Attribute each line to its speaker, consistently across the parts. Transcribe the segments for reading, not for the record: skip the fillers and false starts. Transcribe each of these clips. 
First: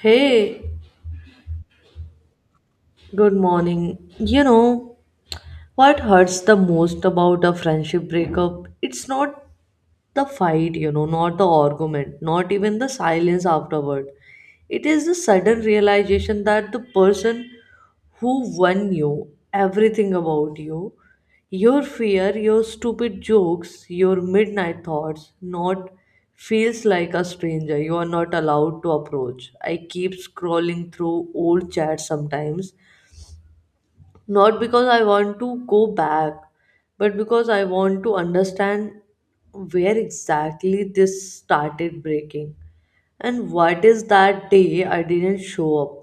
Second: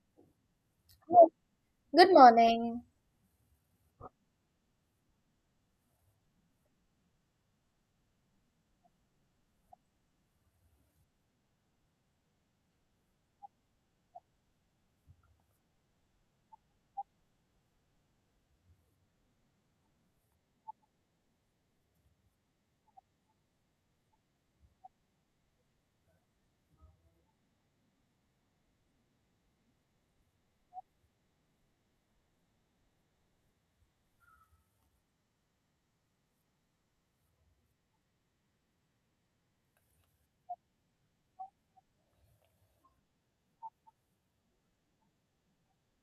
Speaker 1: Hey,
Speaker 2: Good morning.
Speaker 1: good morning. What hurts the most about a friendship breakup? It's not the fight, not the argument, not even the silence afterward. It is the sudden realization that the person who won you, everything about you, your fear, your stupid jokes, your midnight thoughts, not feels like a stranger you are not allowed to approach. I keep scrolling through old chats sometimes. Not because I want to go back, but because I want to understand where exactly this started breaking. And what is that day I didn't show up?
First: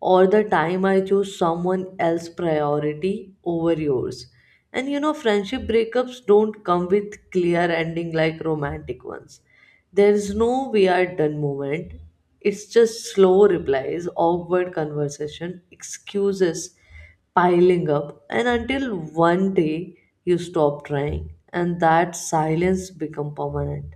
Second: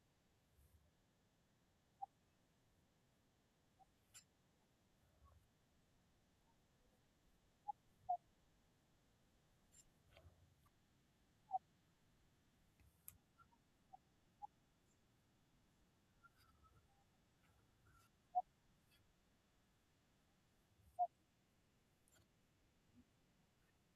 Speaker 1: Or the time I chose someone else's priority over yours? Friendship breakups don't come with clear ending like romantic ones. There is no we are done moment. It's just slow replies, awkward conversation, excuses piling up, and until one day you stop trying, and that silence become permanent.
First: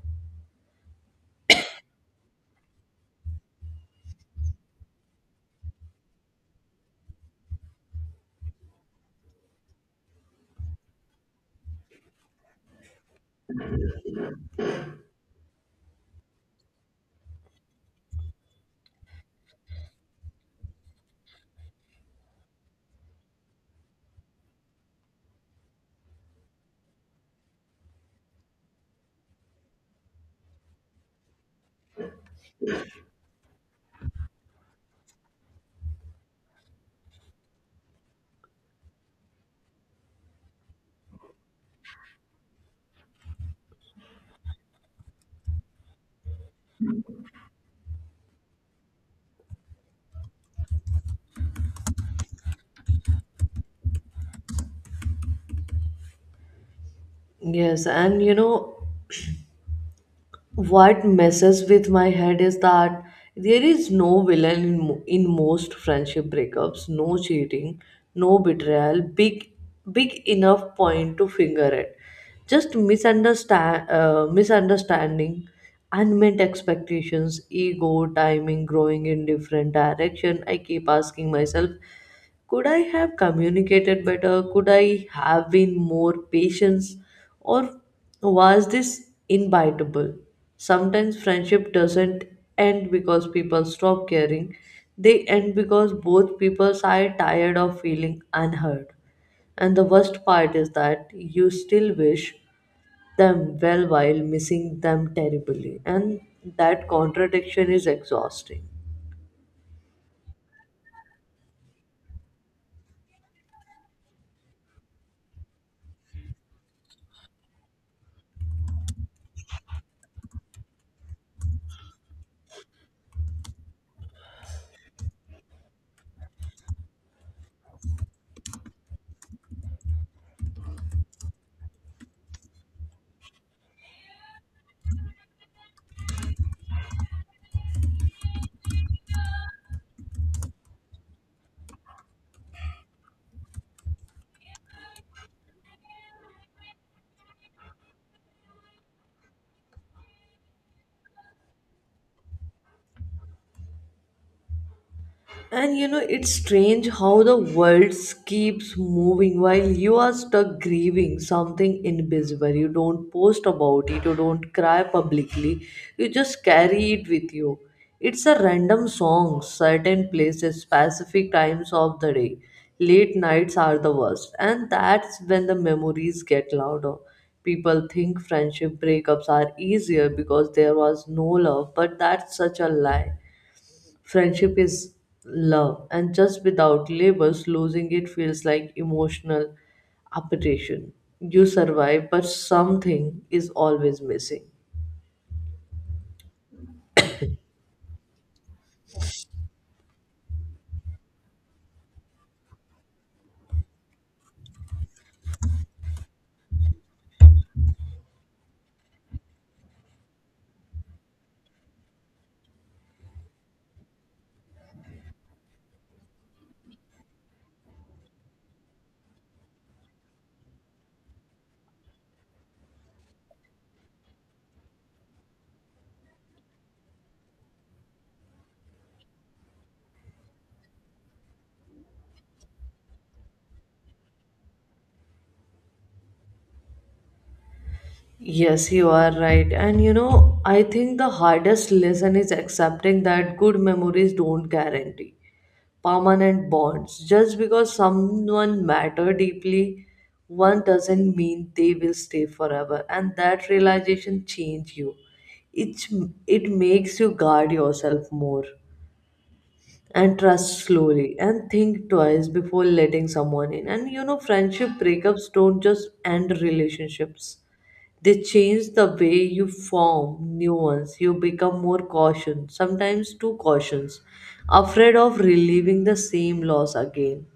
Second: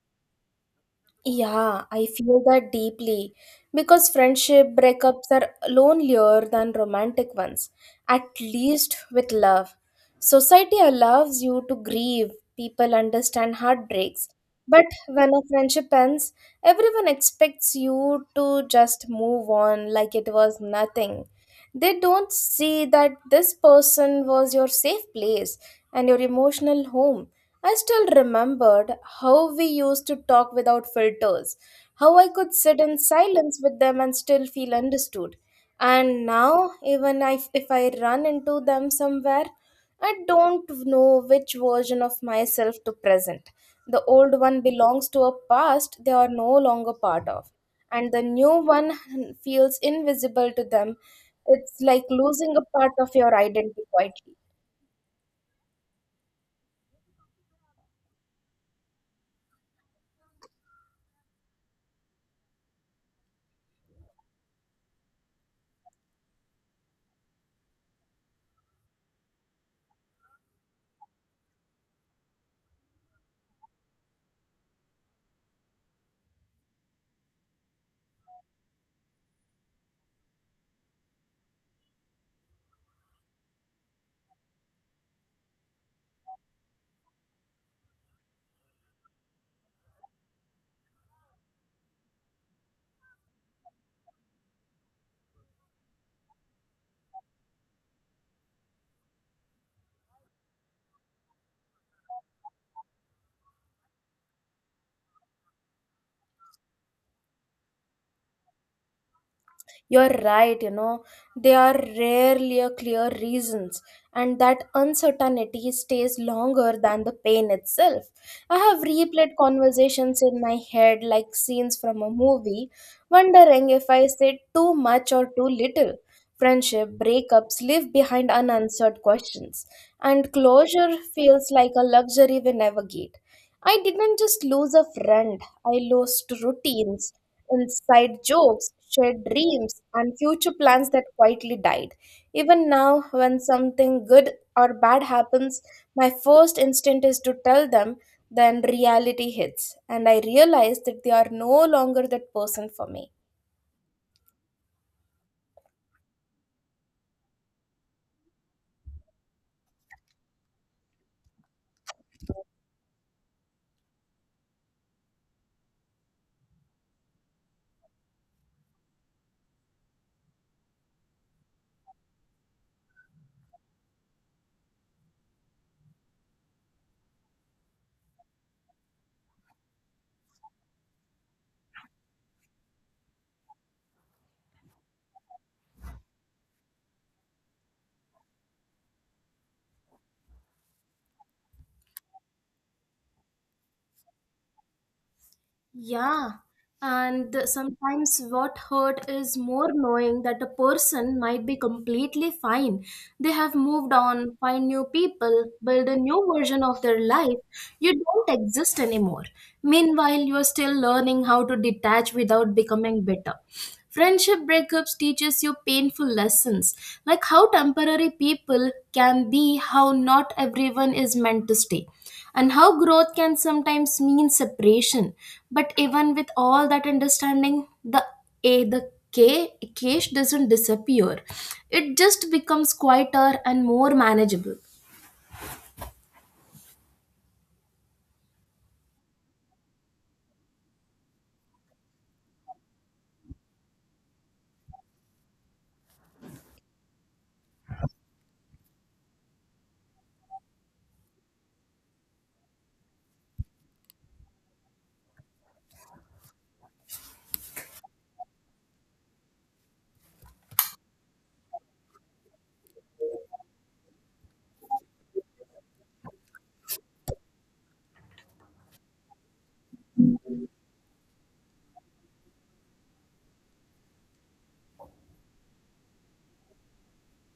Speaker 2: Yeah, I feel that deeply because friendship breakups are lonelier than romantic ones, at least with love. Society allows you to grieve, people understand heartbreaks, but when a friendship ends, everyone expects you to just move on like it was nothing. They don't see that this person was your safe place and your emotional home. I still remembered how we used to talk without filters, how I could sit in silence with them and still feel understood. And now, even if I run into them somewhere, I don't know which version of myself to present. The old one belongs to a past they are no longer part of, and the new one feels invisible to them. It's like losing a part of your identity quietly.
Speaker 1: Yes, what messes with my head is that there is no villain in most friendship breakups, no cheating, no betrayal big big enough point to finger it, just misunderstanding, unmet expectations, ego, timing, growing in different direction. I keep asking myself, could I have communicated better, could I have been more patient, or was this inevitable? Sometimes friendship doesn't end because people stop caring, they end because both people are tired of feeling unheard. And the worst part is that you still wish them well while missing them terribly, and that contradiction is exhausting.
Speaker 2: You're right, you know, there are rarely a clear reasons, and that uncertainty stays longer than the pain itself. I have replayed conversations in my head like scenes from a movie, wondering if I said too much or too little. Friendship breakups leave behind unanswered questions, and closure feels like a luxury we never get. I didn't just lose a friend, I lost routines inside jokes, shared dreams, and future plans that quietly died. Even now, when something good or bad happens, my first instinct is to tell them, then reality hits, and I realize that they are no longer that person for me.
Speaker 1: It's strange how the world keeps moving while you are stuck grieving something invisible. You don't post about it, you don't cry publicly, you just carry it with you. It's a random song, certain places, specific times of the day. Late nights are the worst, and that's when the memories get louder. People think friendship breakups are easier because there was no love, but that's such a lie. Friendship is love, and just without labels, losing it feels like emotional appreciation. You survive, but something is always missing.
Speaker 2: Yeah, and sometimes what hurt is more knowing that a person might be completely fine. They have moved on, find new people, build a new version of their life. You don't exist anymore. Meanwhile, you are still learning how to detach without becoming bitter. Friendship breakups teaches you painful lessons, like how temporary people can be, how not everyone is meant to stay, and how growth can sometimes mean separation. But even with all that understanding, the cache doesn't disappear. It just becomes quieter and more manageable.
Speaker 1: Yes, you are right. I think the hardest lesson is accepting that good memories don't guarantee permanent bonds. Just because someone matter deeply, one doesn't mean they will stay forever. And that realization change you. It, it makes you guard yourself more and trust slowly and think twice before letting someone in. And you know Friendship breakups don't just end relationships, they change the way you form new ones. You become more cautious, sometimes too cautious, afraid of relieving the same loss again.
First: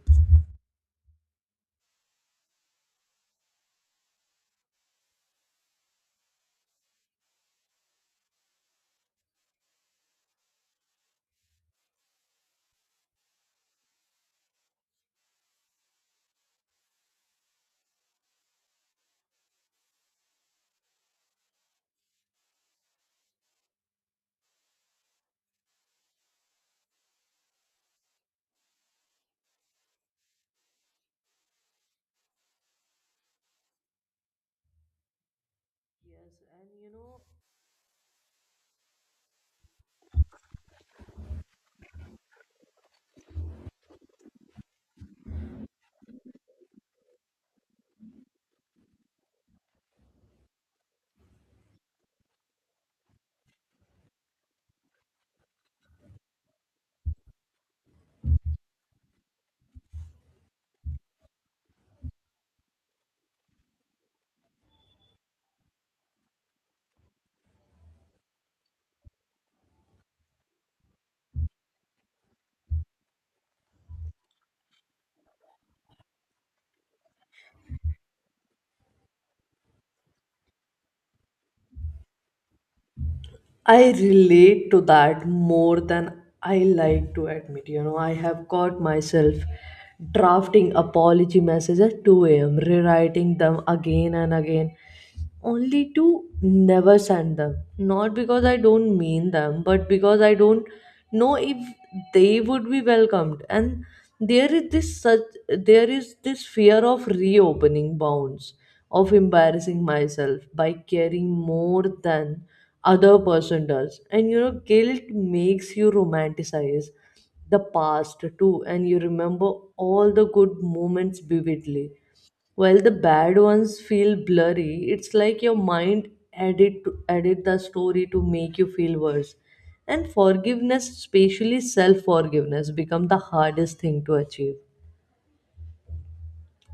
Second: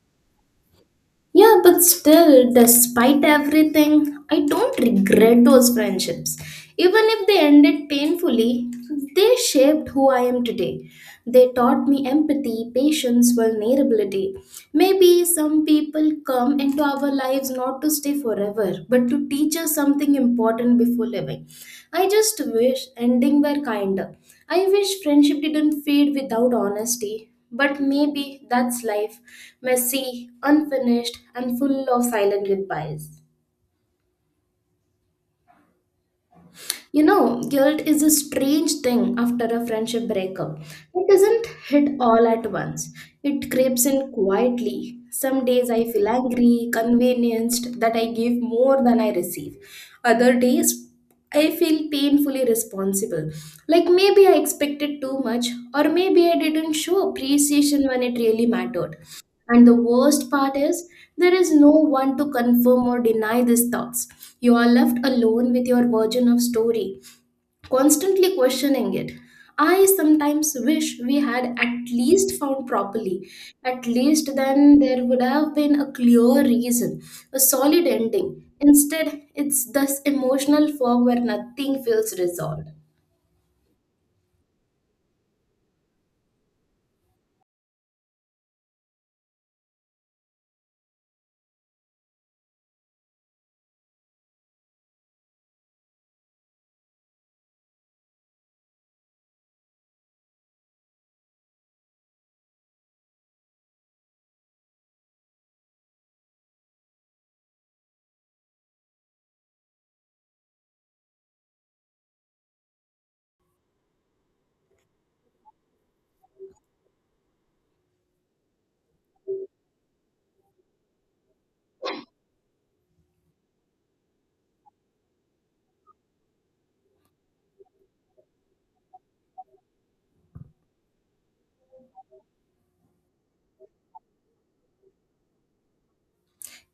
Speaker 2: Yeah, but still, despite everything, I don't regret those friendships. Even if they ended painfully, they shaped who I am today. They taught me empathy, patience, vulnerability. Maybe some people come into our lives not to stay forever, but to teach us something important before leaving. I just wish ending were kinder. I wish friendship didn't fade without honesty, but maybe that's life messy, unfinished, and full of silent goodbyes.
Speaker 1: And you
Speaker 2: You
Speaker 1: know,
Speaker 2: know, guilt is a strange thing after a friendship breakup. It doesn't hit all at once, it creeps in quietly. Some days I feel angry, convenienced that I gave more than I receive. Other days I feel painfully responsible. Like maybe I expected too much, or maybe I didn't show appreciation when it really mattered. And the worst part is, there is no one to confirm or deny these thoughts. You are left alone with your version of story, constantly questioning it. I sometimes wish we had at least found properly. At least then there would have been a clear reason, a solid ending. Instead, it's this emotional fog where nothing feels resolved.
Speaker 1: I relate to that more than I like to admit. I have caught myself drafting apology messages at 2 a.m., rewriting them again and again, only to never send them. Not because I don't mean them, but because I don't know if they would be welcomed. And there is this such there is this fear of reopening bounds, of embarrassing myself by caring more than other person does. And you know Guilt makes you romanticize the past too, and you remember all the good moments vividly while the bad ones feel blurry. It's like your mind edit edit the story to make you feel worse, and forgiveness, especially self forgiveness, become the hardest thing to achieve.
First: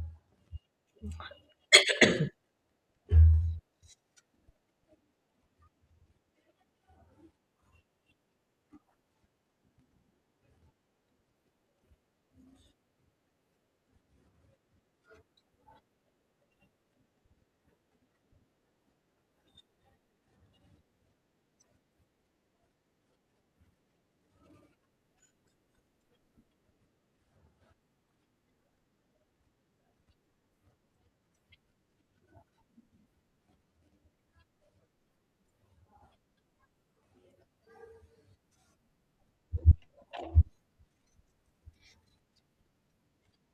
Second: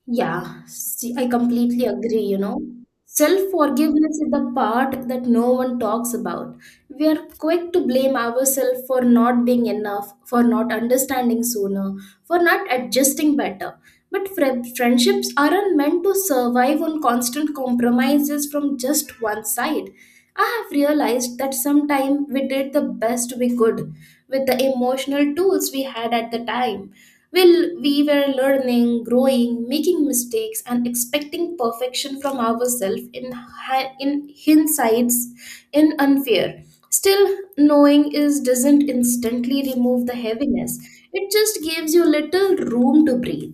Speaker 2: Yeah, see, I completely agree, you know. Self-forgiveness is the part that no one talks about. We are quick to blame ourselves for not being enough, for not understanding sooner, for not adjusting better. But friendships aren't meant to survive on constant compromises from just one side. I have realized that sometime we did the best we could with the emotional tools we had at the time well, we were learning, growing, making mistakes, and expecting perfection from ourselves in hindsight's in unfair. Still, knowing is doesn't instantly remove the heaviness. It just gives you little room to breathe.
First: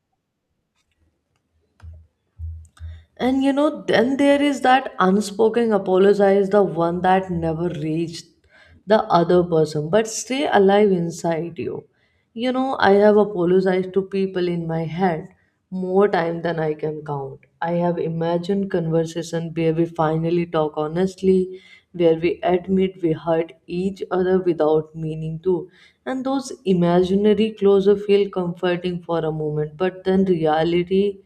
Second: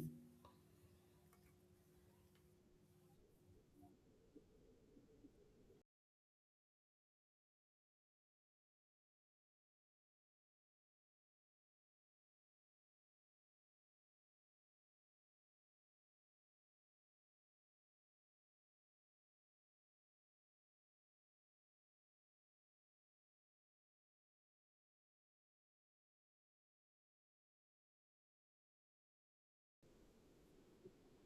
Speaker 1: Then there is that unspoken apologize, the one that never reached the other person, but stay alive inside you. I have apologized to people in my head more time than I can count. I have imagined conversation where we finally talk honestly, where we admit we hurt each other without meaning to. And those imaginary closure feel comforting for a moment, but then reality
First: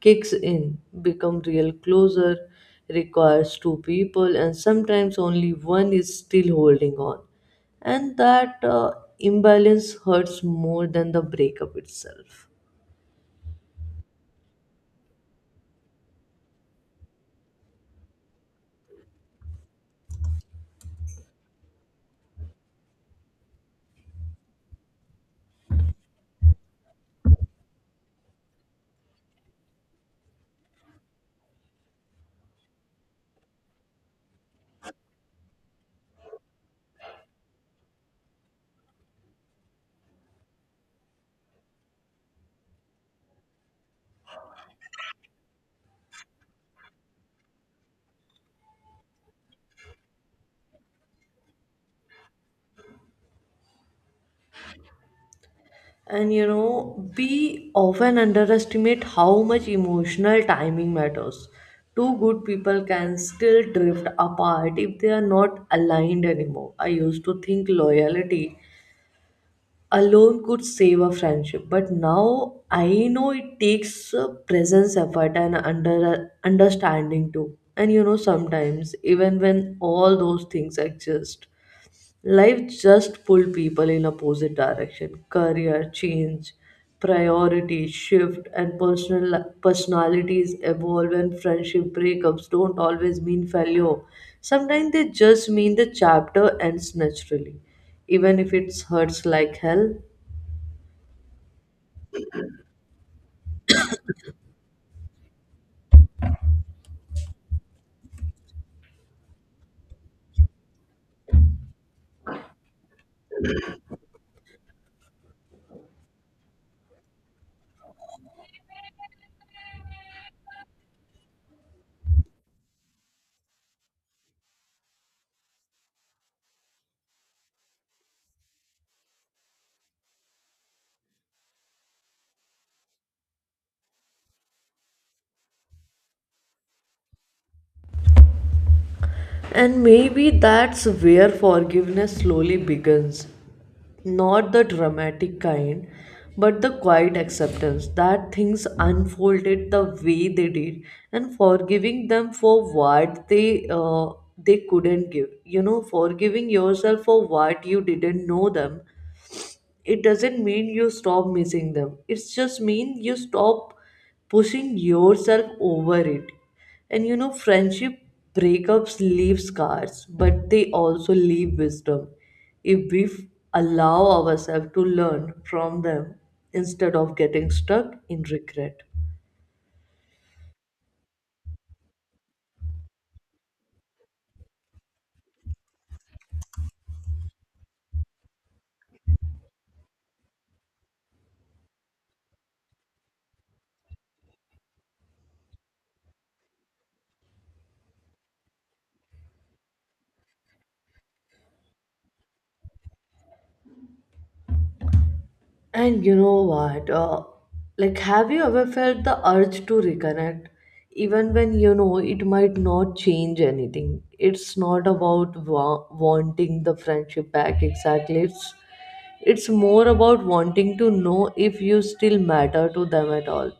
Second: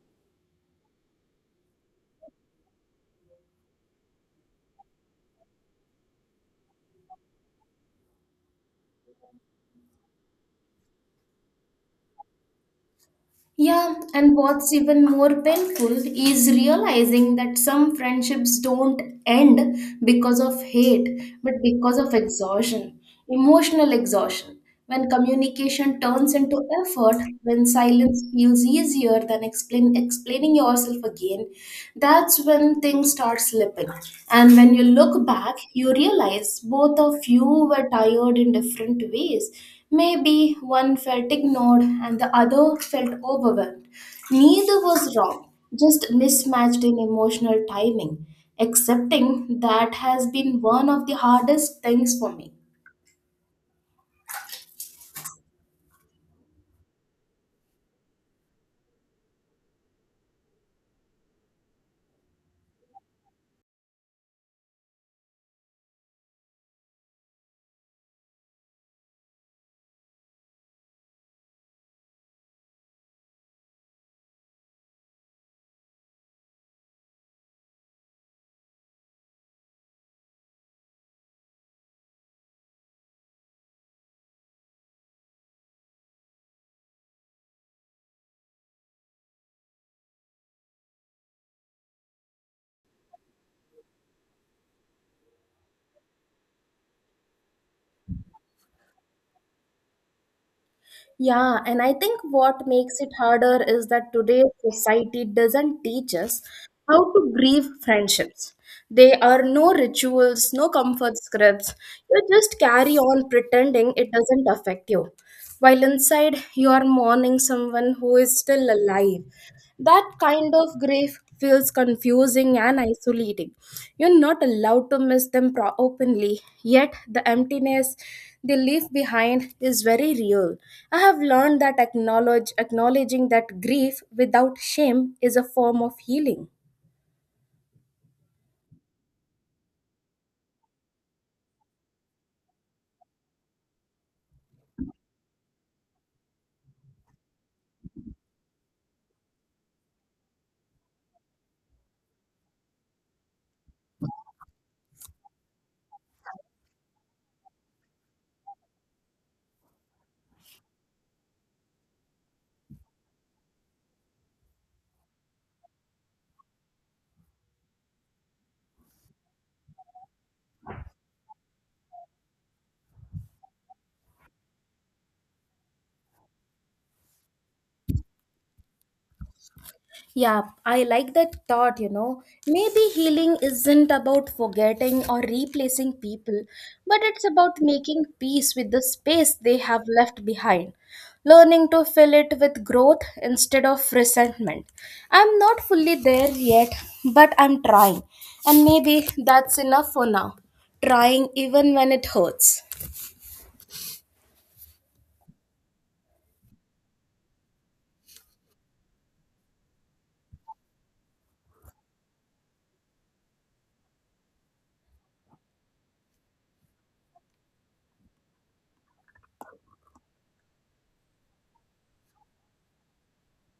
Speaker 1: kicks in, become real closer, requires two people, and sometimes only one is still holding on. And that imbalance hurts more than the breakup itself.
Speaker 2: Yeah, and what's even more painful is realizing that some friendships don't end because of hate, but because of exhaustion, emotional exhaustion. When communication turns into effort, when silence feels easier than explaining yourself again, that's when things start slipping. And when you look back, you realize both of you were tired in different ways. Maybe one felt ignored and the other felt overwhelmed. Neither was wrong, just mismatched in emotional timing. Accepting that has been one of the hardest things for me.
Speaker 1: We often underestimate how much emotional timing matters. Two good people can still drift apart if they are not aligned anymore. I used to think loyalty alone could save a friendship, but now I know it takes presence, effort and under understanding too. And you know Sometimes even when all those things exist, life just pull people in opposite direction, career change, priorities shift, and personal personalities evolve. And friendship breakups don't always mean failure, sometimes they just mean the chapter ends naturally, even if it hurts like hell.
Speaker 2: Yeah, and I think what makes it harder is that today's society doesn't teach us how to grieve friendships. There are no rituals, no comfort scripts. You just carry on pretending it doesn't affect you. While inside, you are mourning someone who is still alive. That kind of grief feels confusing and isolating. You're not allowed to miss them openly, yet, the emptiness they leave behind is very real. I have learned that acknowledging that grief without shame is a form of healing.
Speaker 1: And maybe that's where forgiveness slowly begins. Not the dramatic kind, but the quiet acceptance that things unfolded the way they did, and forgiving them for what they couldn't give. You know, forgiving yourself for what you didn't know them, it doesn't mean you stop missing them. It's just mean you stop pushing yourself over it. Friendship breakups leave scars, but they also leave wisdom if we allow ourselves to learn from them instead of getting stuck in regret.
Speaker 2: Yeah, I like that thought, you know. Maybe healing isn't about forgetting or replacing people, but it's about making peace with the space they have left behind, learning to fill it with growth instead of resentment. I'm not fully there yet, but I'm trying, and maybe that's enough for now. Trying even when it hurts.
Speaker 1: And you know what? Have you ever felt the urge to reconnect? Even when you know it might not change anything. It's not about wanting the friendship back exactly. It's more about wanting to know if you still matter to them at all.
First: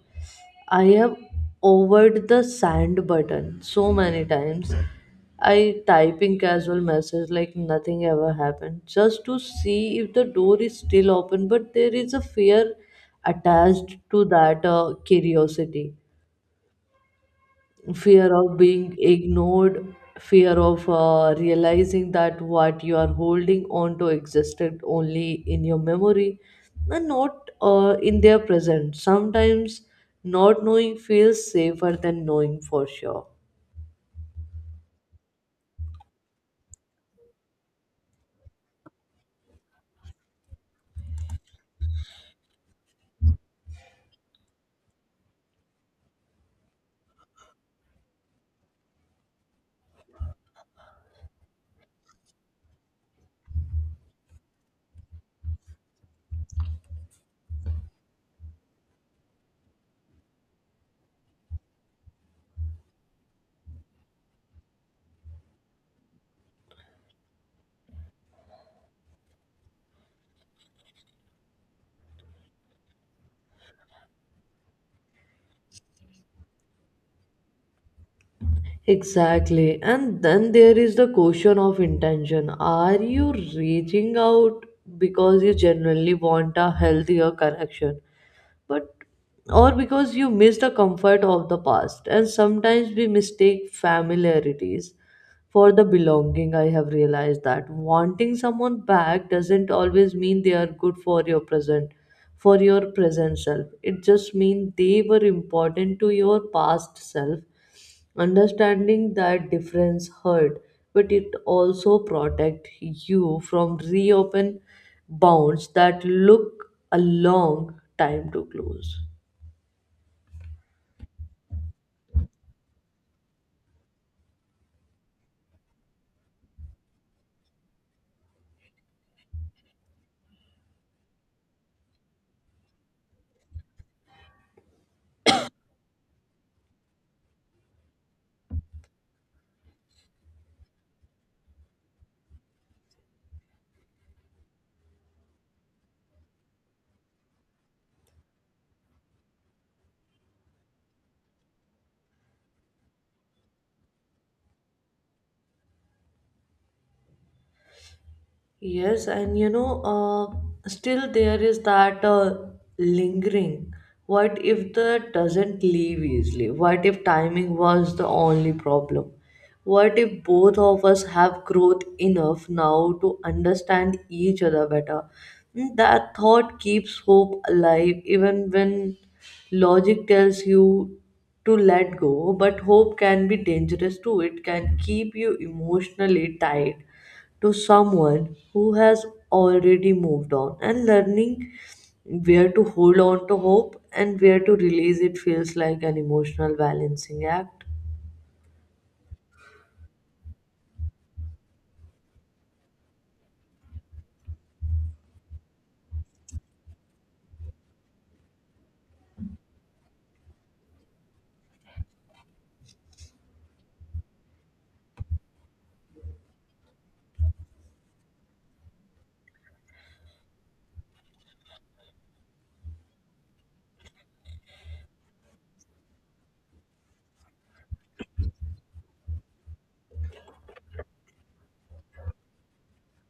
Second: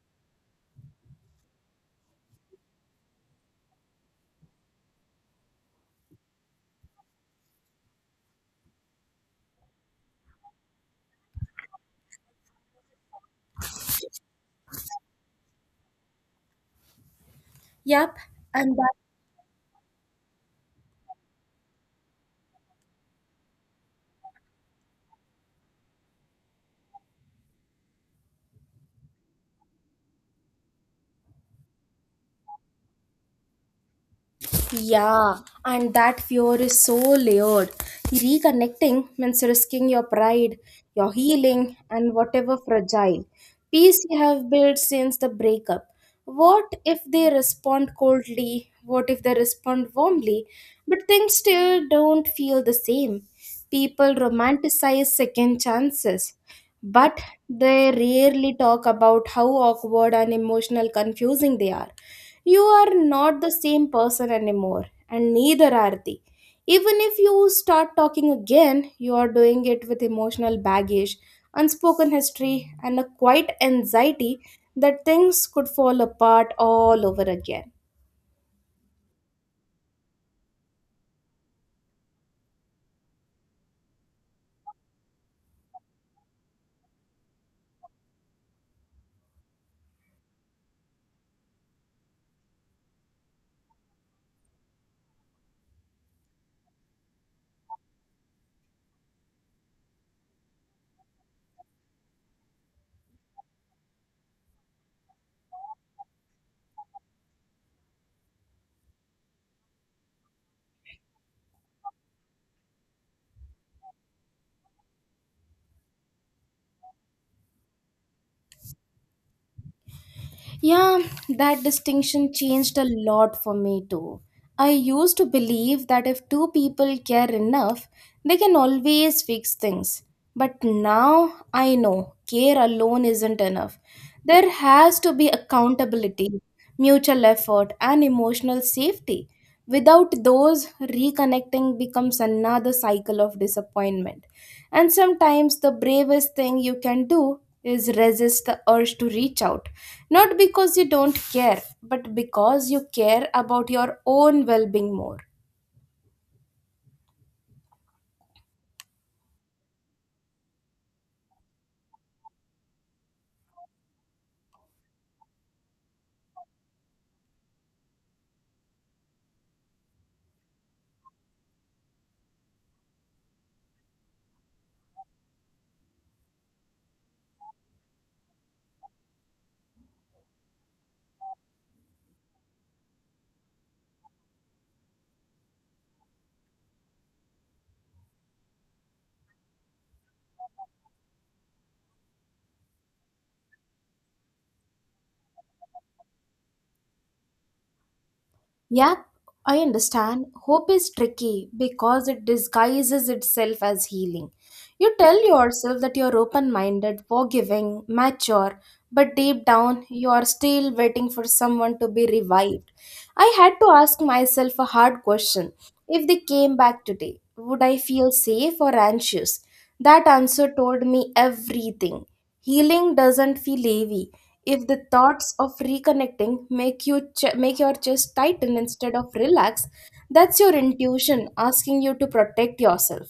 Speaker 1: I have overed the send button so many times. I typing casual message like nothing ever happened just to see if the door is still open, but there is a fear attached to that curiosity,
Speaker 2: Yep,
Speaker 1: fear of
Speaker 2: and
Speaker 1: being ignored, fear of realizing that what you are holding on to existed only in your memory and not in their present. Sometimes not knowing feels safer than knowing for sure.
Speaker 2: yeah, and that fear is so layered. Reconnecting means risking your pride, your healing, and whatever fragile peace you have built since the breakup. What if they respond coldly? What if they respond warmly? But things still don't feel the same. People romanticize second chances, but they rarely talk about how awkward and emotional confusing they are. You are not the same person anymore, and neither are they. Even if you start talking again, you are doing it with emotional baggage, unspoken history, and a quiet anxiety that things could fall apart all over again.
Speaker 1: Exactly. And then there is the question of intention. Are you reaching out because you genuinely want a healthier connection? But Or because you miss the comfort of the past? And sometimes we mistake familiarities for the belonging. I have realized that wanting someone back doesn't always mean they are good for your present self. It just means they were important to your past self. Understanding that difference hurt, but it also protect you from reopen bounds that look a long time to close.
Speaker 2: Yeah, that distinction changed a lot for me too. I used to believe that if two people care enough, they can always fix things. But now I know care alone isn't enough. There has to be accountability, mutual effort, and emotional safety. Without those, reconnecting becomes another cycle of disappointment. And sometimes the bravest thing you can do is resist the urge to reach out. Not because you don't care, but because you care about your own well being more.
Speaker 1: Yes, still there is that lingering. What if that doesn't leave easily? What if timing was the only problem? What if both of us have growth enough now to understand each other better? Mm, that thought keeps hope alive even when logic tells you to let go, but hope can be dangerous too. It can keep you emotionally tied to someone who has already moved on. And learning where to hold on to hope and where to release it feels like an emotional balancing act.
Speaker 2: Yep, I understand. Hope is tricky because it disguises itself as healing. You tell yourself that you're open minded, forgiving, mature, but deep down you are still waiting for someone to be revived. I had to ask myself a hard question: if they came back today, would I feel safe or anxious? That answer told me everything. Healing doesn't feel heavy if the thoughts of reconnecting make your chest tighten instead of relax. That's your intuition asking you to protect yourself.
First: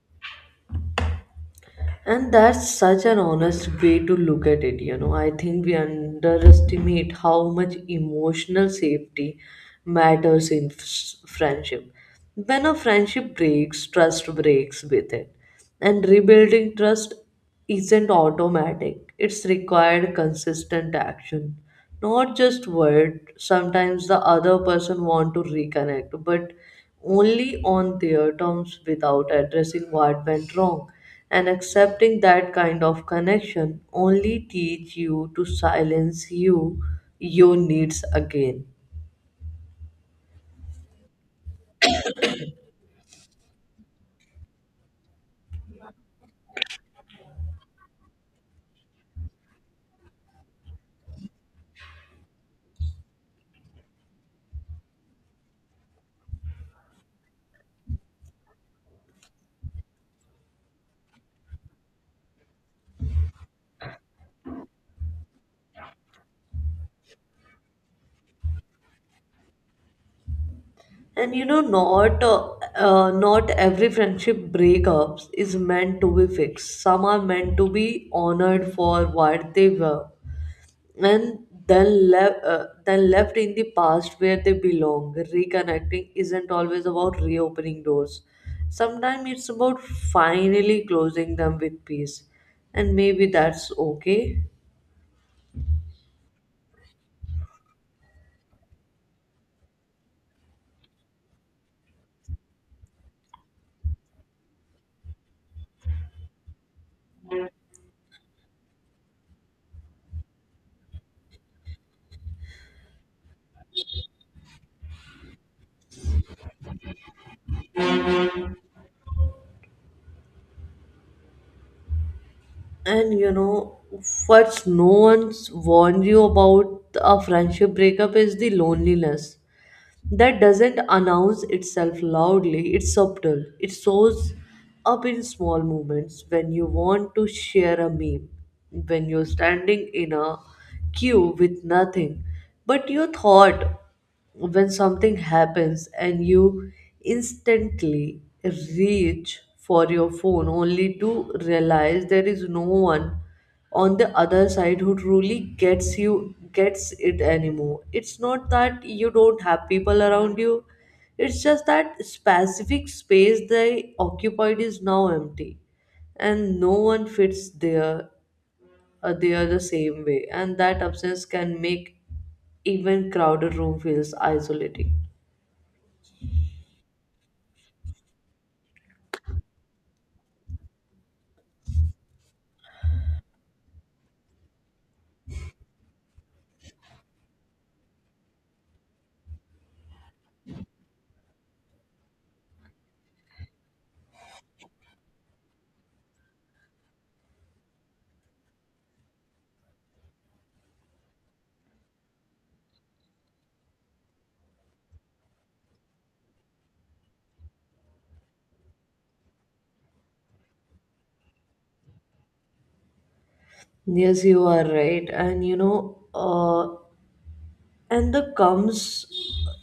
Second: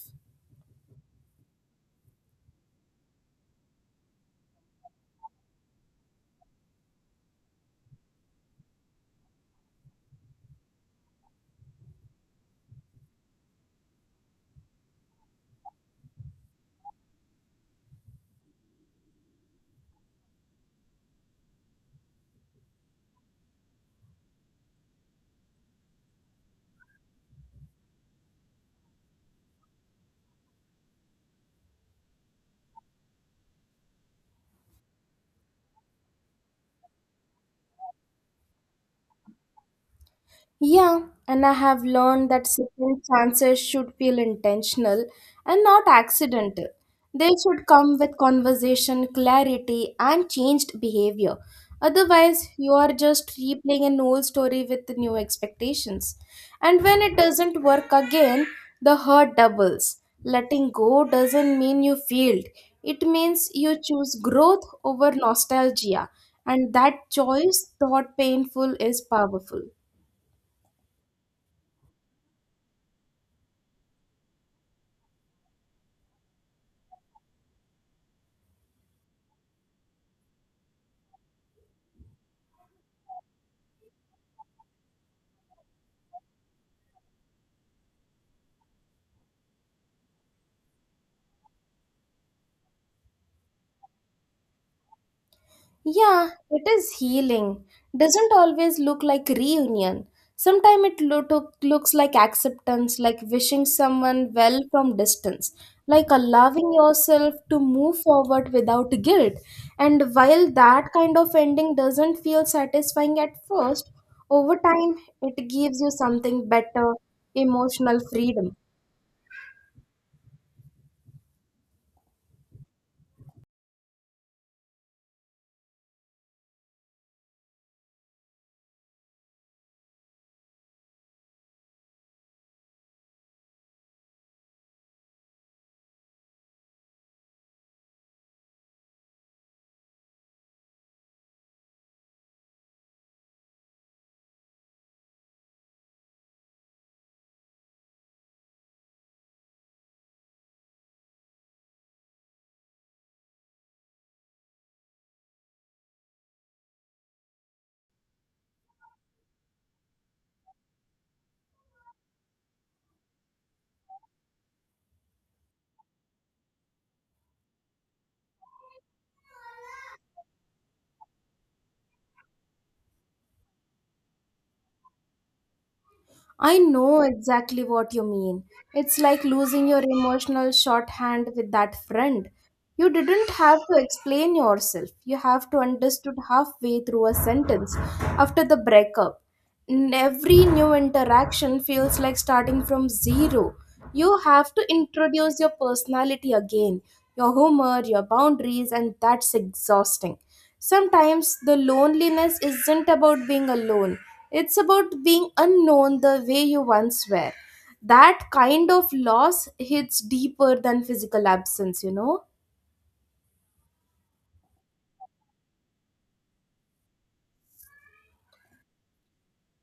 Speaker 1: And that's such an honest way to look at it. You know, I think we underestimate how much emotional safety matters in friendship. When a friendship breaks, trust breaks with it. And rebuilding trust isn't automatic, it's required consistent action. Not just word. Sometimes the other person want to reconnect, but only on their terms without addressing what went wrong. And accepting that kind of connection only teach you to silence you your needs again.
Speaker 2: Yeah, and I have learned that second chances should feel intentional and not accidental. They should come with conversation, clarity, and changed behavior. Otherwise, you are just replaying an old story with new expectations. And when it doesn't work again, the hurt doubles. Letting go doesn't mean you failed, it means you choose growth over nostalgia. And that choice, thought painful, is powerful.
Speaker 1: And you know, not Not every friendship breakups is meant to be fixed. Some are meant to be honored for what they were and then left in the past where they belong. Reconnecting isn't always about reopening doors. Sometimes it's about finally closing them with peace. And maybe that's okay.
Speaker 2: Yeah, it is healing. Doesn't always look like reunion. Sometimes it looks like acceptance, like wishing someone well from distance, like allowing yourself to move forward without guilt. And while that kind of ending doesn't feel satisfying at first, over time it gives you something better, emotional freedom.
Speaker 1: And you know, what no one's warned you about a friendship breakup is the loneliness. That doesn't announce itself loudly, it's subtle. It shows up in small moments, when you want to share a meme, when you're standing in a queue with nothing but your thought, when something happens and you instantly reach for your phone only to realize there is no one on the other side who truly gets you gets it anymore. It's not that you don't have people around you, it's just that specific space they occupied is now empty, and no one fits there there the same way. And that absence can make even crowded room feels isolating.
Speaker 2: I know exactly what you mean. It's like losing your emotional shorthand with that friend. You didn't have to explain yourself. You have to understood halfway through a sentence after the breakup. And every new interaction feels like starting from zero. You have to introduce your personality again, your humor, your boundaries, and that's exhausting. Sometimes the loneliness isn't about being alone. It's about being unknown the way you once were. That kind of loss hits deeper than physical absence, you know.
Speaker 1: Yes, you are right. and you know and the comes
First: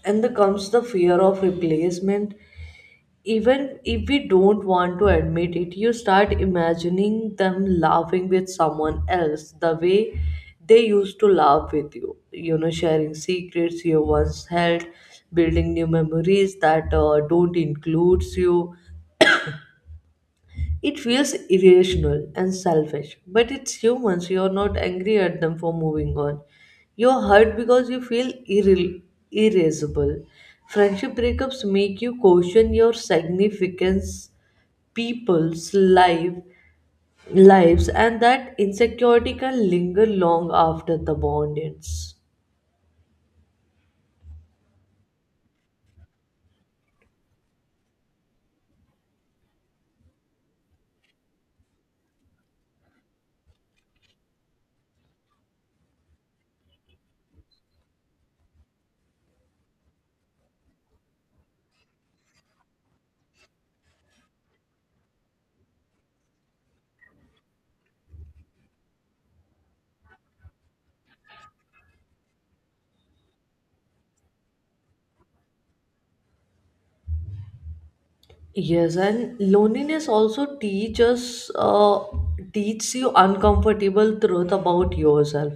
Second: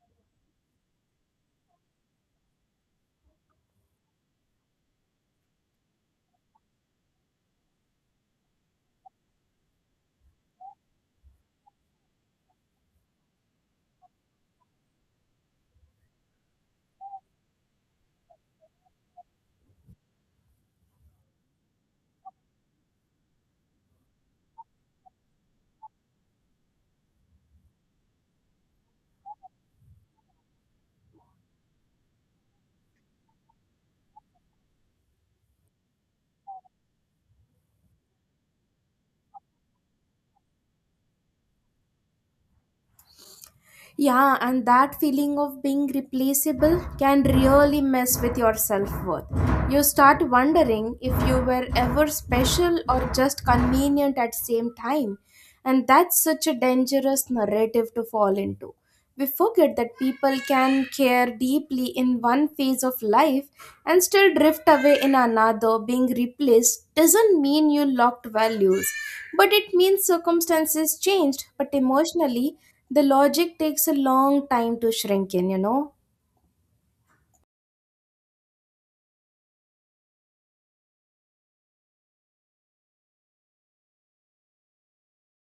Speaker 1: and the comes the fear of replacement. Even if we don't want to admit it, you start imagining them laughing with someone else the way they used to laugh with you. You know, sharing secrets you once held, building new memories that don't include you. It feels irrational and selfish, but it's humans. You're not angry at them for moving on. You're hurt because you feel irascible. Friendship breakups make you question your significance people's lives, and that insecurity can linger long after the bond ends.
Speaker 2: Yeah, and that feeling of being replaceable can really mess with your self-worth. You start wondering if you were ever special or just convenient at the same time, and that's such a dangerous narrative to fall into. We forget that people can care deeply in one phase of life and still drift away in another. Being replaced doesn't mean you locked values, but it means circumstances changed. But emotionally, the logic takes a long time to shrink in, you know.
Speaker 1: Yes, and loneliness also teaches you uncomfortable truth about yourself.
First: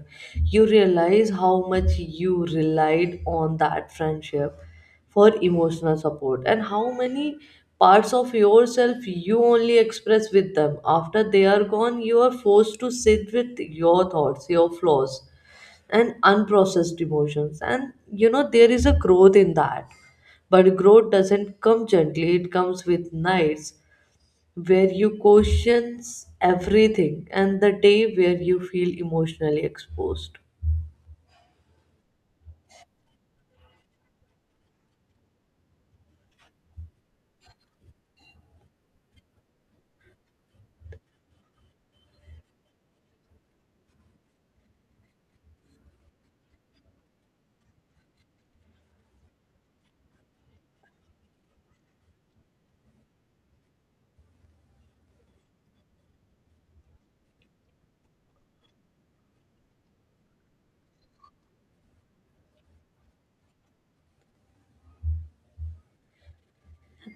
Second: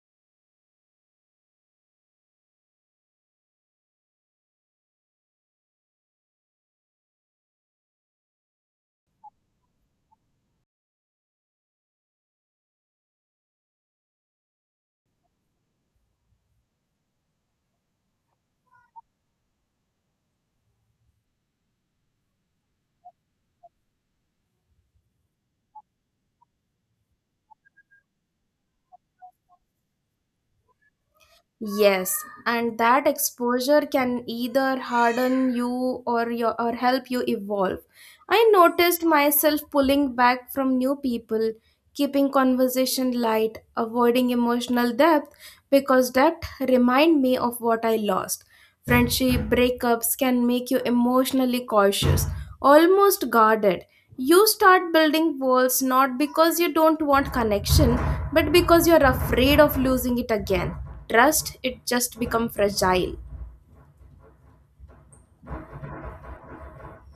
Speaker 1: You realize how much you relied on that friendship for emotional support and how many parts of yourself you only express with them. After they are gone, you are forced to sit with your thoughts, your flaws and unprocessed emotions, and you know there is a growth in that, but growth doesn't come gently. It comes with nights where you question everything and the day where you feel emotionally exposed.
Speaker 2: Yes, and that exposure can either harden you or help you evolve. I noticed myself pulling back from new people, keeping conversation light, avoiding emotional depth because depth remind me of what I lost. Friendship breakups can make you emotionally cautious, almost guarded. You start building walls not because you don't want connection, but because you're afraid of losing it again. Trust, it just become fragile.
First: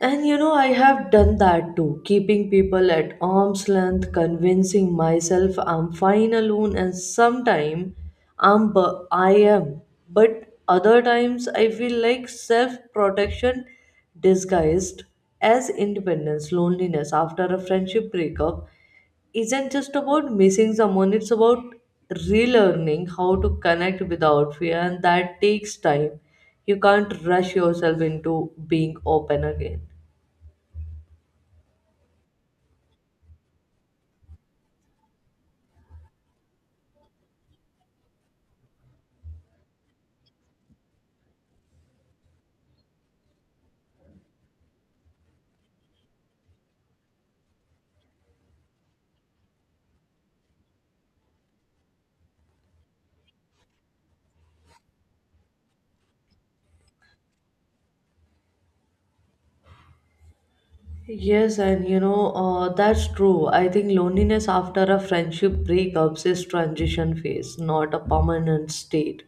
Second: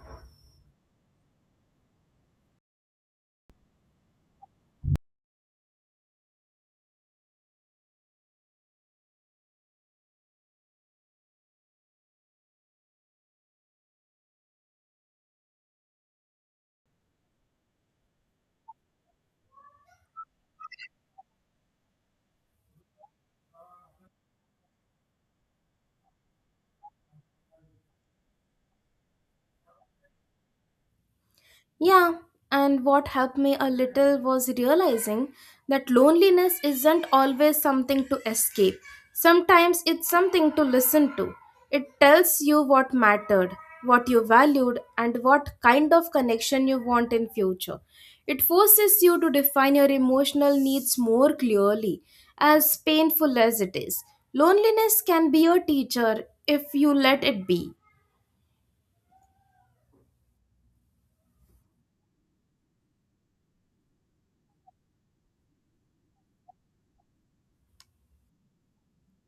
Speaker 1: And you know, I have done that too, keeping people at arm's length, convincing myself I'm fine alone, and sometimes I am. But other times I feel like self protection disguised as independence. Loneliness after a friendship breakup isn't just about missing someone, it's about relearning how to connect without fear, and that takes time. You can't rush yourself into being open again.
Speaker 2: Yeah, and what helped me a little was realizing that loneliness isn't always something to escape. Sometimes it's something to listen to. It tells you what mattered, what you valued, and what kind of connection you want in future. It forces you to define your emotional needs more clearly, as painful as it is. Loneliness can be your teacher if you let it be.
Speaker 1: Yes, and you know, that's true. I think loneliness after a friendship breakups is transition phase, not a permanent state.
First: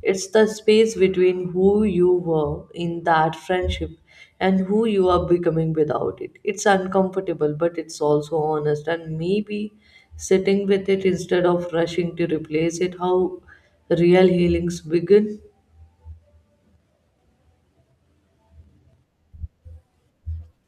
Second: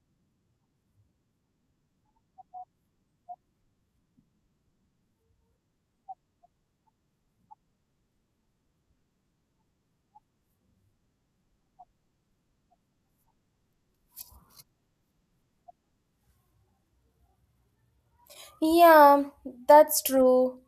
Speaker 1: It's the space between who you were in that friendship and who you are becoming without it. It's uncomfortable, but it's also honest. And maybe sitting with it instead of rushing to replace it, how real healings begin.
Speaker 2: Yeah, that's true.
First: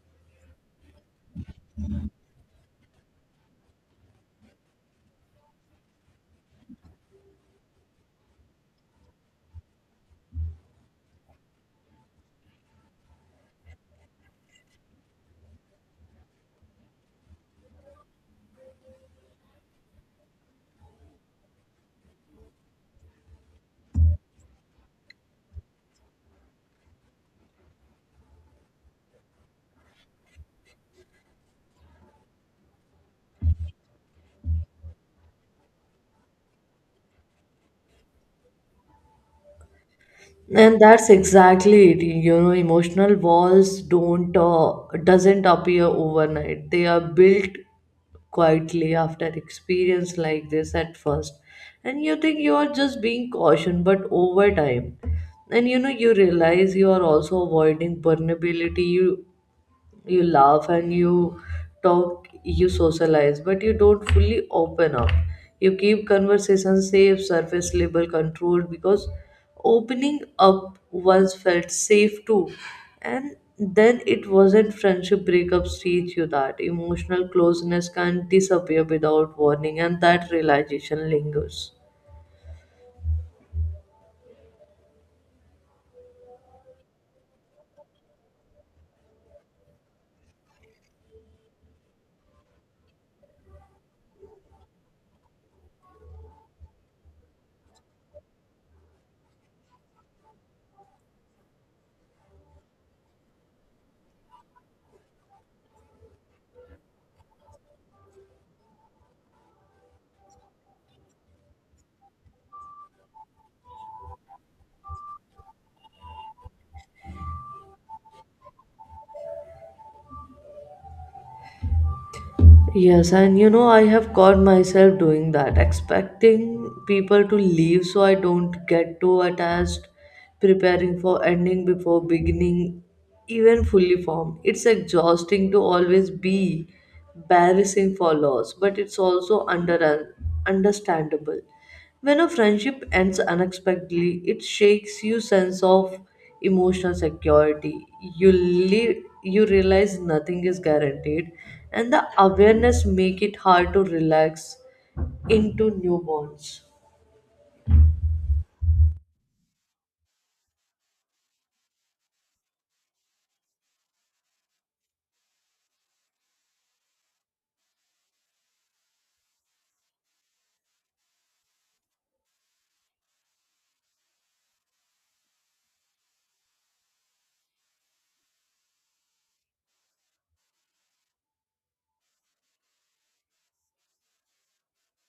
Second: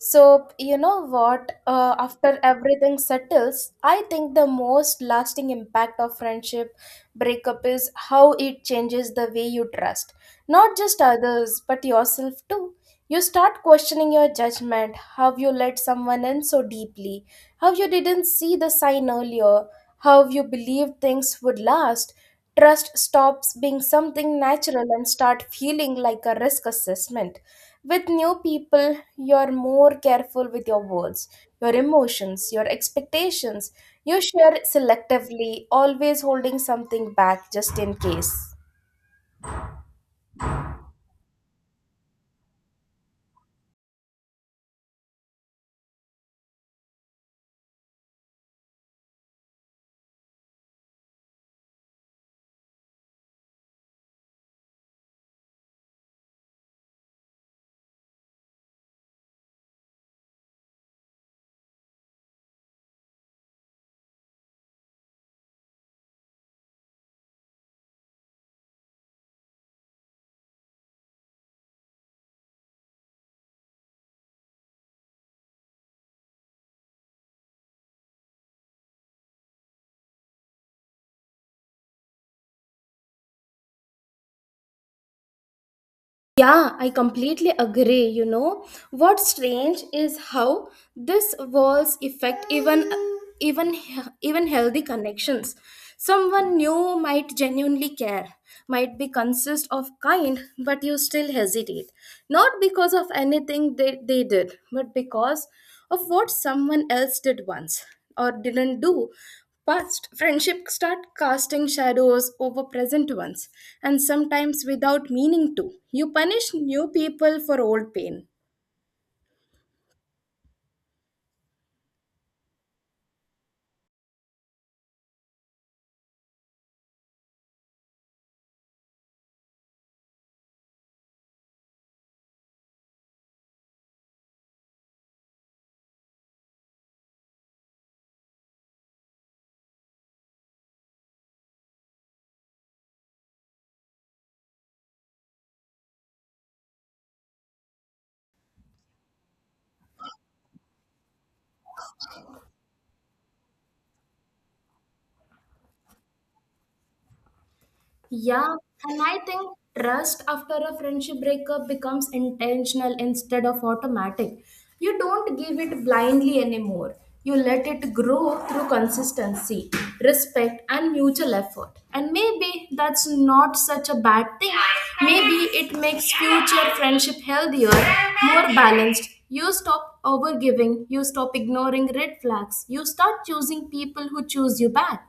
Speaker 2: So, you know what? After everything settles, I think the most lasting impact of friendship breakup is how it changes the way you trust, not just others, but yourself too. You start questioning your judgment, how you let someone in so deeply, how you didn't see the sign earlier, how you believed things would last. Trust stops being something natural and start feeling like a risk assessment. With new people, you're more careful with your words, your emotions, your expectations. You share selectively, always holding something back just in case.
Speaker 1: And that's exactly it. You know, emotional walls don't doesn't appear overnight. They are built quietly after experience like this at first, and you think you are just being cautioned, but over time, and you know you realize you are also avoiding vulnerability. You laugh and you talk, you socialize, but you don't fully open up. You keep conversation safe, surface level, controlled, because opening up once felt safe too, and then it wasn't. Friendship breakups teach you that emotional closeness can disappear without warning, and that realization lingers.
Speaker 2: Yeah, I completely agree. You know, what's strange is how this walls affect even even healthy connections. Someone new might genuinely care, might be consist of kind, but you still hesitate. Not because of anything they did, but because of what someone else did once or didn't do. Past friendship start casting shadows over present ones, and sometimes without meaning to, you punish new people for old pain.
Speaker 1: Yes, and you know, I have caught myself doing that, expecting people to leave so I don't get too attached, preparing for ending before beginning, even fully formed. It's exhausting to always be embarrassing for loss, but it's also understandable. When a friendship ends unexpectedly, it shakes your sense of emotional security. You realize nothing is guaranteed, and the awareness make it hard to relax into new bonds.
Speaker 2: Yeah, and I think trust after a friendship breakup becomes intentional instead of automatic. You don't give it blindly anymore. You let it grow through consistency, respect, and mutual effort. And maybe that's not such a bad thing. Maybe it makes future friendship healthier, more balanced. You stop overgiving, you stop ignoring red flags, you start choosing people who choose you back.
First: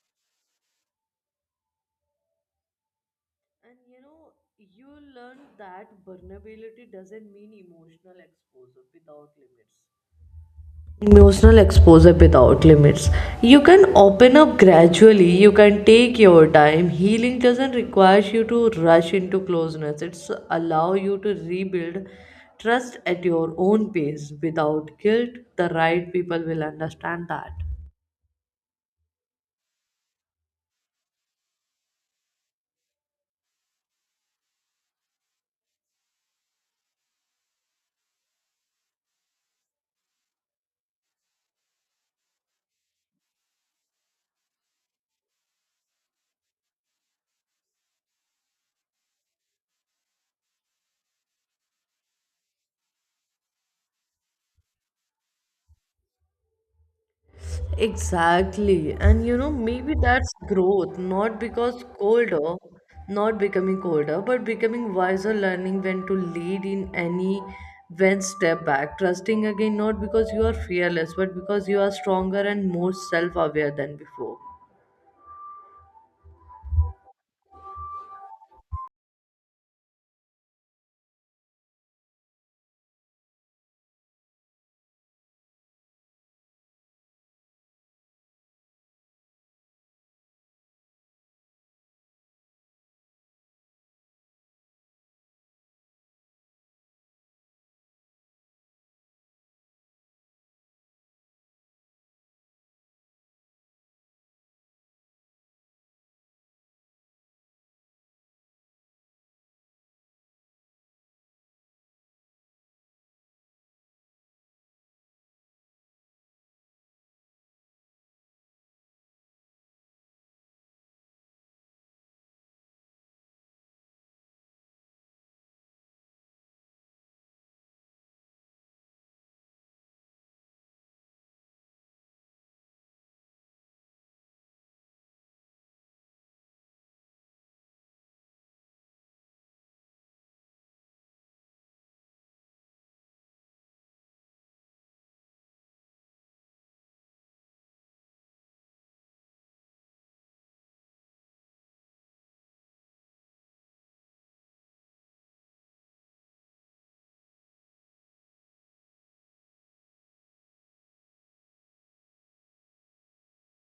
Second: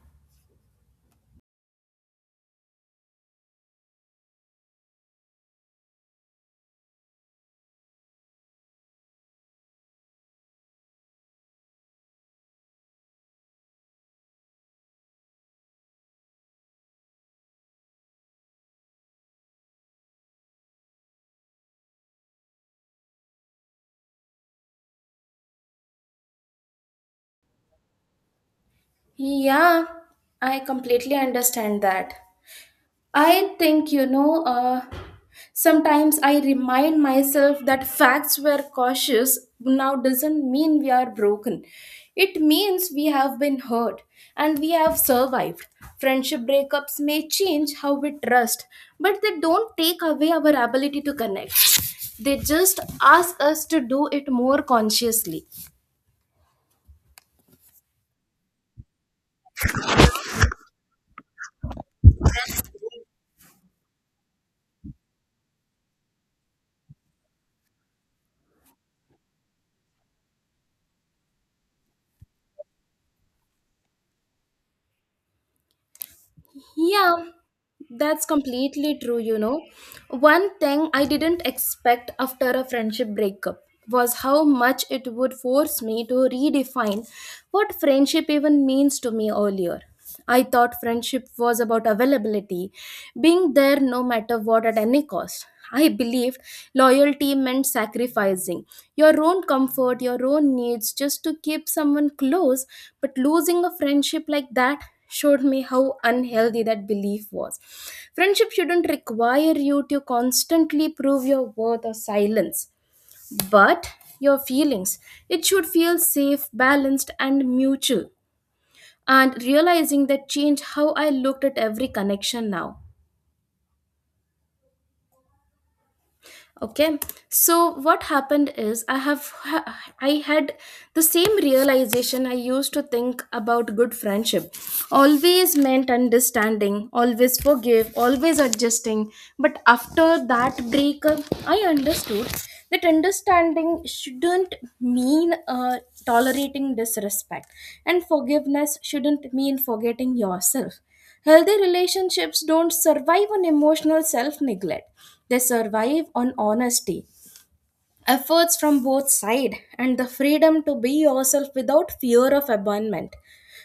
Speaker 1: And you know, you learn that vulnerability doesn't mean emotional exposure without limits. emotional exposure without limits you can open up gradually, you can take your time. Healing doesn't require you to rush into closeness, it's allow you to rebuild trust at your own pace without guilt. The right people will understand that.
Speaker 2: Yeah, I completely understand that. I think, you know, sometimes I remind myself that facts were cautious now doesn't mean we are broken. It means we have been hurt and we have survived. Friendship breakups may change how we trust, but they don't take away our ability to connect. They just ask us to do it more consciously.
Speaker 1: Exactly. And you know, maybe that's growth, not because colder, not becoming colder, but becoming wiser, learning when to lead in any, when step back, trusting again, not because you are fearless, but because you are stronger and more self aware than before.
Speaker 2: Yeah, that's completely true, you know. One thing I didn't expect after a friendship breakup was how much it would force me to redefine what friendship even means to me earlier. I thought friendship was about availability, being there no matter what at any cost. I believed loyalty meant sacrificing your own comfort, your own needs just to keep someone close, but losing a friendship like that showed me how unhealthy that belief was. Friendship shouldn't require you to constantly prove your worth or silence, but your feelings. It should feel safe, balanced, and mutual. And realizing that changed how I looked at every connection now. Okay, so what happened is I had the same realization. I used to think about good friendship always meant understanding, always forgive, always adjusting, but after that breakup I understood that understanding shouldn't mean tolerating disrespect, and forgiveness shouldn't mean forgetting yourself. Healthy relationships don't survive on emotional self neglect, they survive on honesty, efforts from both sides, and the freedom to be yourself without fear of abandonment.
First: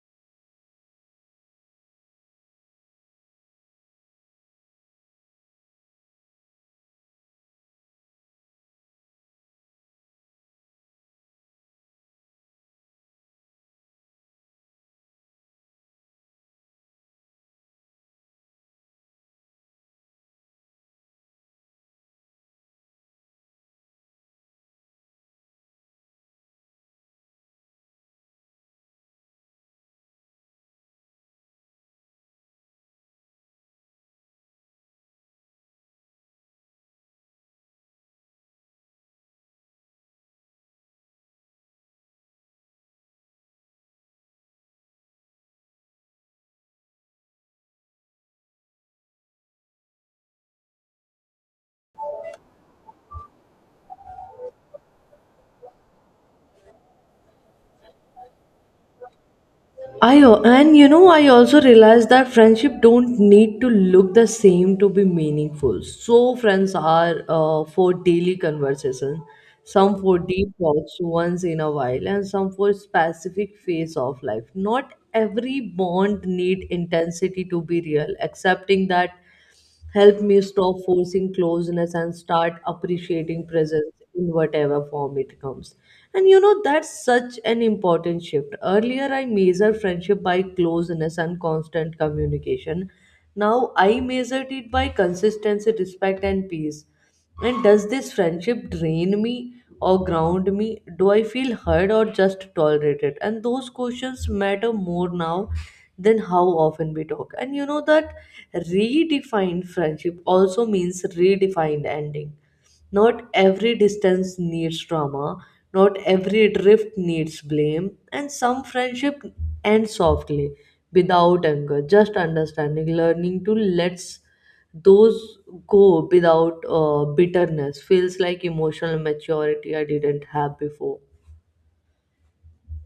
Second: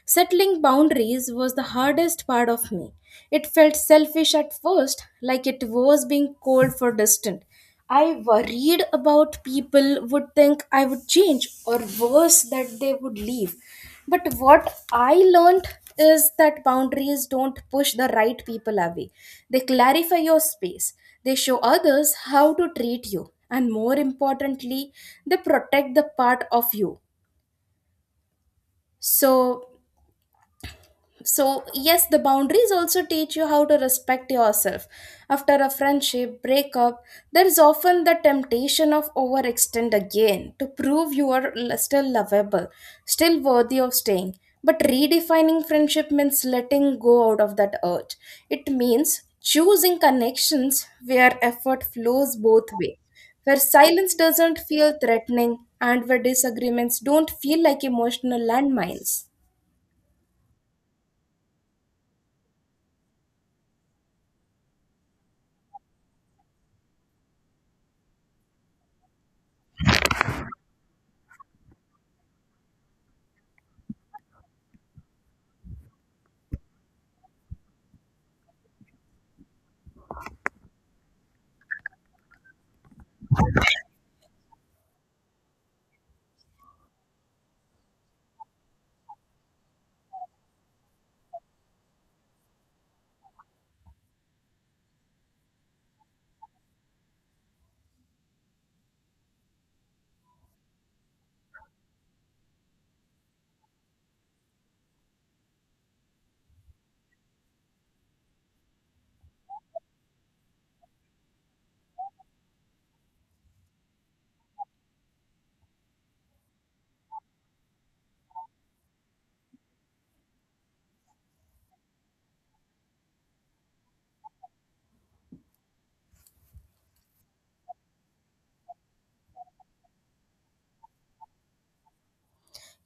Speaker 2: Settling boundaries was the hardest part of me. It felt selfish at first, like it was being cold for distant. I worried about people would think I would change, or worse, that they would leave. But what I learned is that boundaries don't push the right people away, they clarify your space, they show others how to treat you, and more importantly, they protect the part of you. So, so yes, the boundaries also teach you how to respect yourself. After a friendship breakup there is often the temptation of overextend again to prove you are still lovable, still worthy of staying, but redefining friendship means letting go out of that urge. It means choosing connections where effort flows both ways, where silence doesn't feel threatening and where disagreements don't feel like emotional landmines.
Speaker 1: And you know, I also realized that friendship don't need to look the same to be meaningful. So friends are for daily conversation, some for deep talks once in a while, and some for specific phase of life. Not every bond need intensity to be real. Accepting that help me stop forcing closeness and start appreciating presence in whatever form it comes. And you know, that's such an important shift. Earlier, I measured friendship by closeness and constant communication. Now, I measured it by consistency, respect, and peace. And does this friendship drain me or ground me? Do I feel hurt or just tolerated? And those questions matter more now than how often we talk. And you know that redefined friendship also means redefined ending. Not every distance needs drama, not every drift needs blame, and some friendship end softly without anger, just understanding. Learning to let those go without bitterness feels like emotional maturity I didn't have before.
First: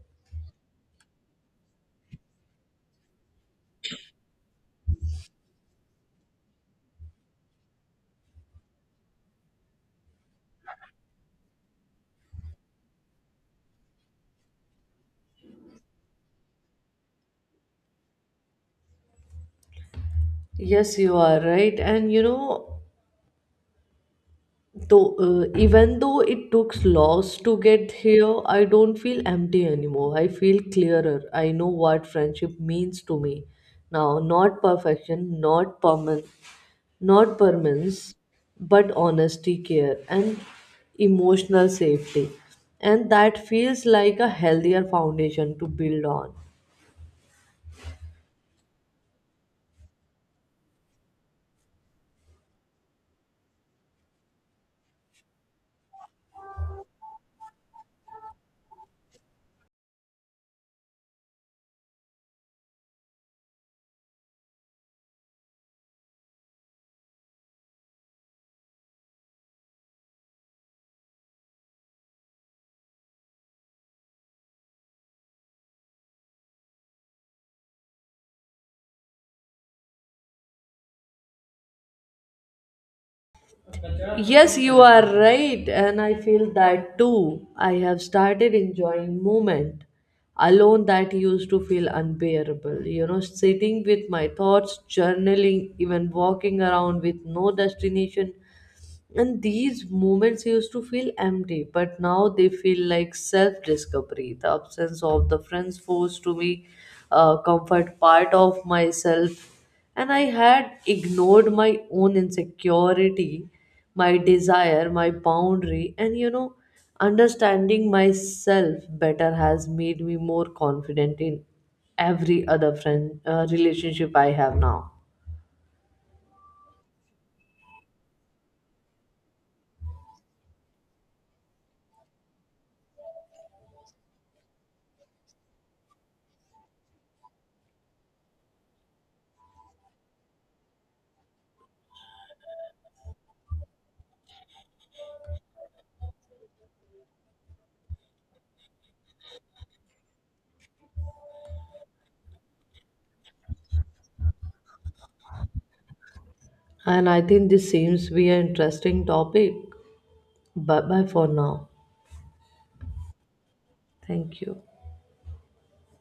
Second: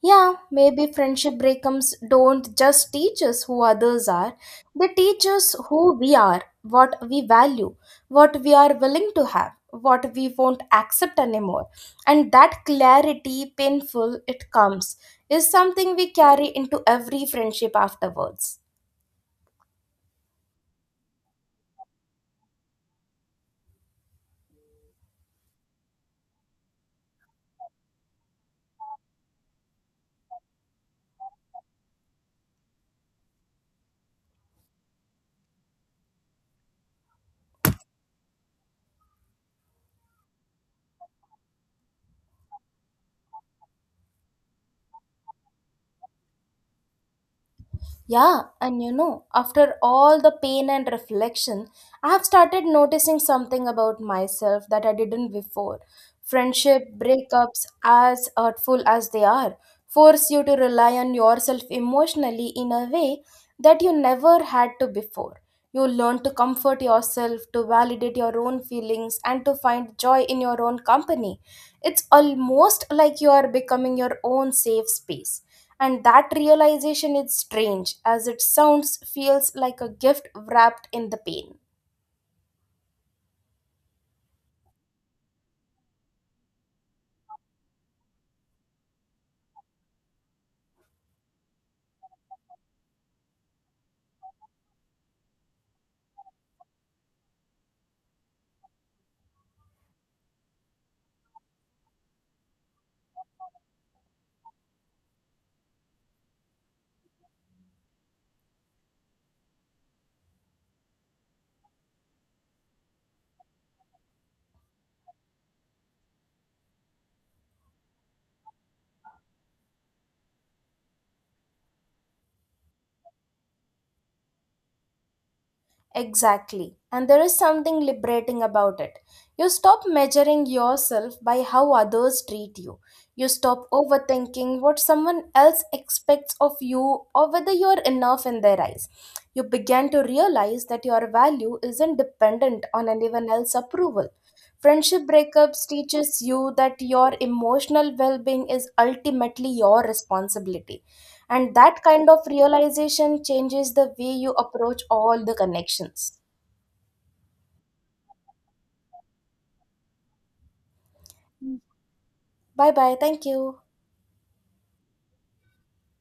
Speaker 2: Yeah, maybe friendship breakups don't just teach us who others are, they teach us who we are, what we value, what we are willing to have, what we won't accept anymore. And that clarity, painful it comes, is something we carry into every friendship afterwards.
Speaker 1: Yes, you are right. And you know, even though it took loss to get here, I don't feel empty anymore. I feel clearer. I know what friendship means to me now. Not perfection, not permanence, but honesty, care, and emotional safety. And that feels like a healthier foundation to build on.
Speaker 2: Yeah, and you know, after all the pain and reflection, I have started noticing something about myself that I didn't before. Friendship breakups, as hurtful as they are, force you to rely on yourself emotionally in a way that you never had to before. You learn to comfort yourself, to validate your own feelings, and to find joy in your own company. It's almost like you are becoming your own safe space, and that realization is strange, as it sounds, feels like a gift wrapped in the pain.
Speaker 1: Yes, you are right, and I feel that too. I have started enjoying movement alone that used to feel unbearable. You know, sitting with my thoughts, journaling, even walking around with no destination, and these moments used to feel empty, but now they feel like self discovery. The absence of the friends forced to me comfort part of myself, and I had ignored my own insecurity, my desire, my boundary. And you know, understanding myself better has made me more confident in every other friend relationship I have now.
Speaker 2: Exactly. And there is something liberating about it. You stop measuring yourself by how others treat you. You stop overthinking what someone else expects of you or whether you're enough in their eyes. You begin to realize that your value isn't dependent on anyone else's approval. Friendship breakups teaches you that your emotional well-being is ultimately your responsibility, and that kind of realization changes the way you approach all the connections.
Speaker 1: And I think this seems to be an interesting topic. Bye bye for now.
Speaker 2: Bye bye. Thank you.
Speaker 1: Thank you.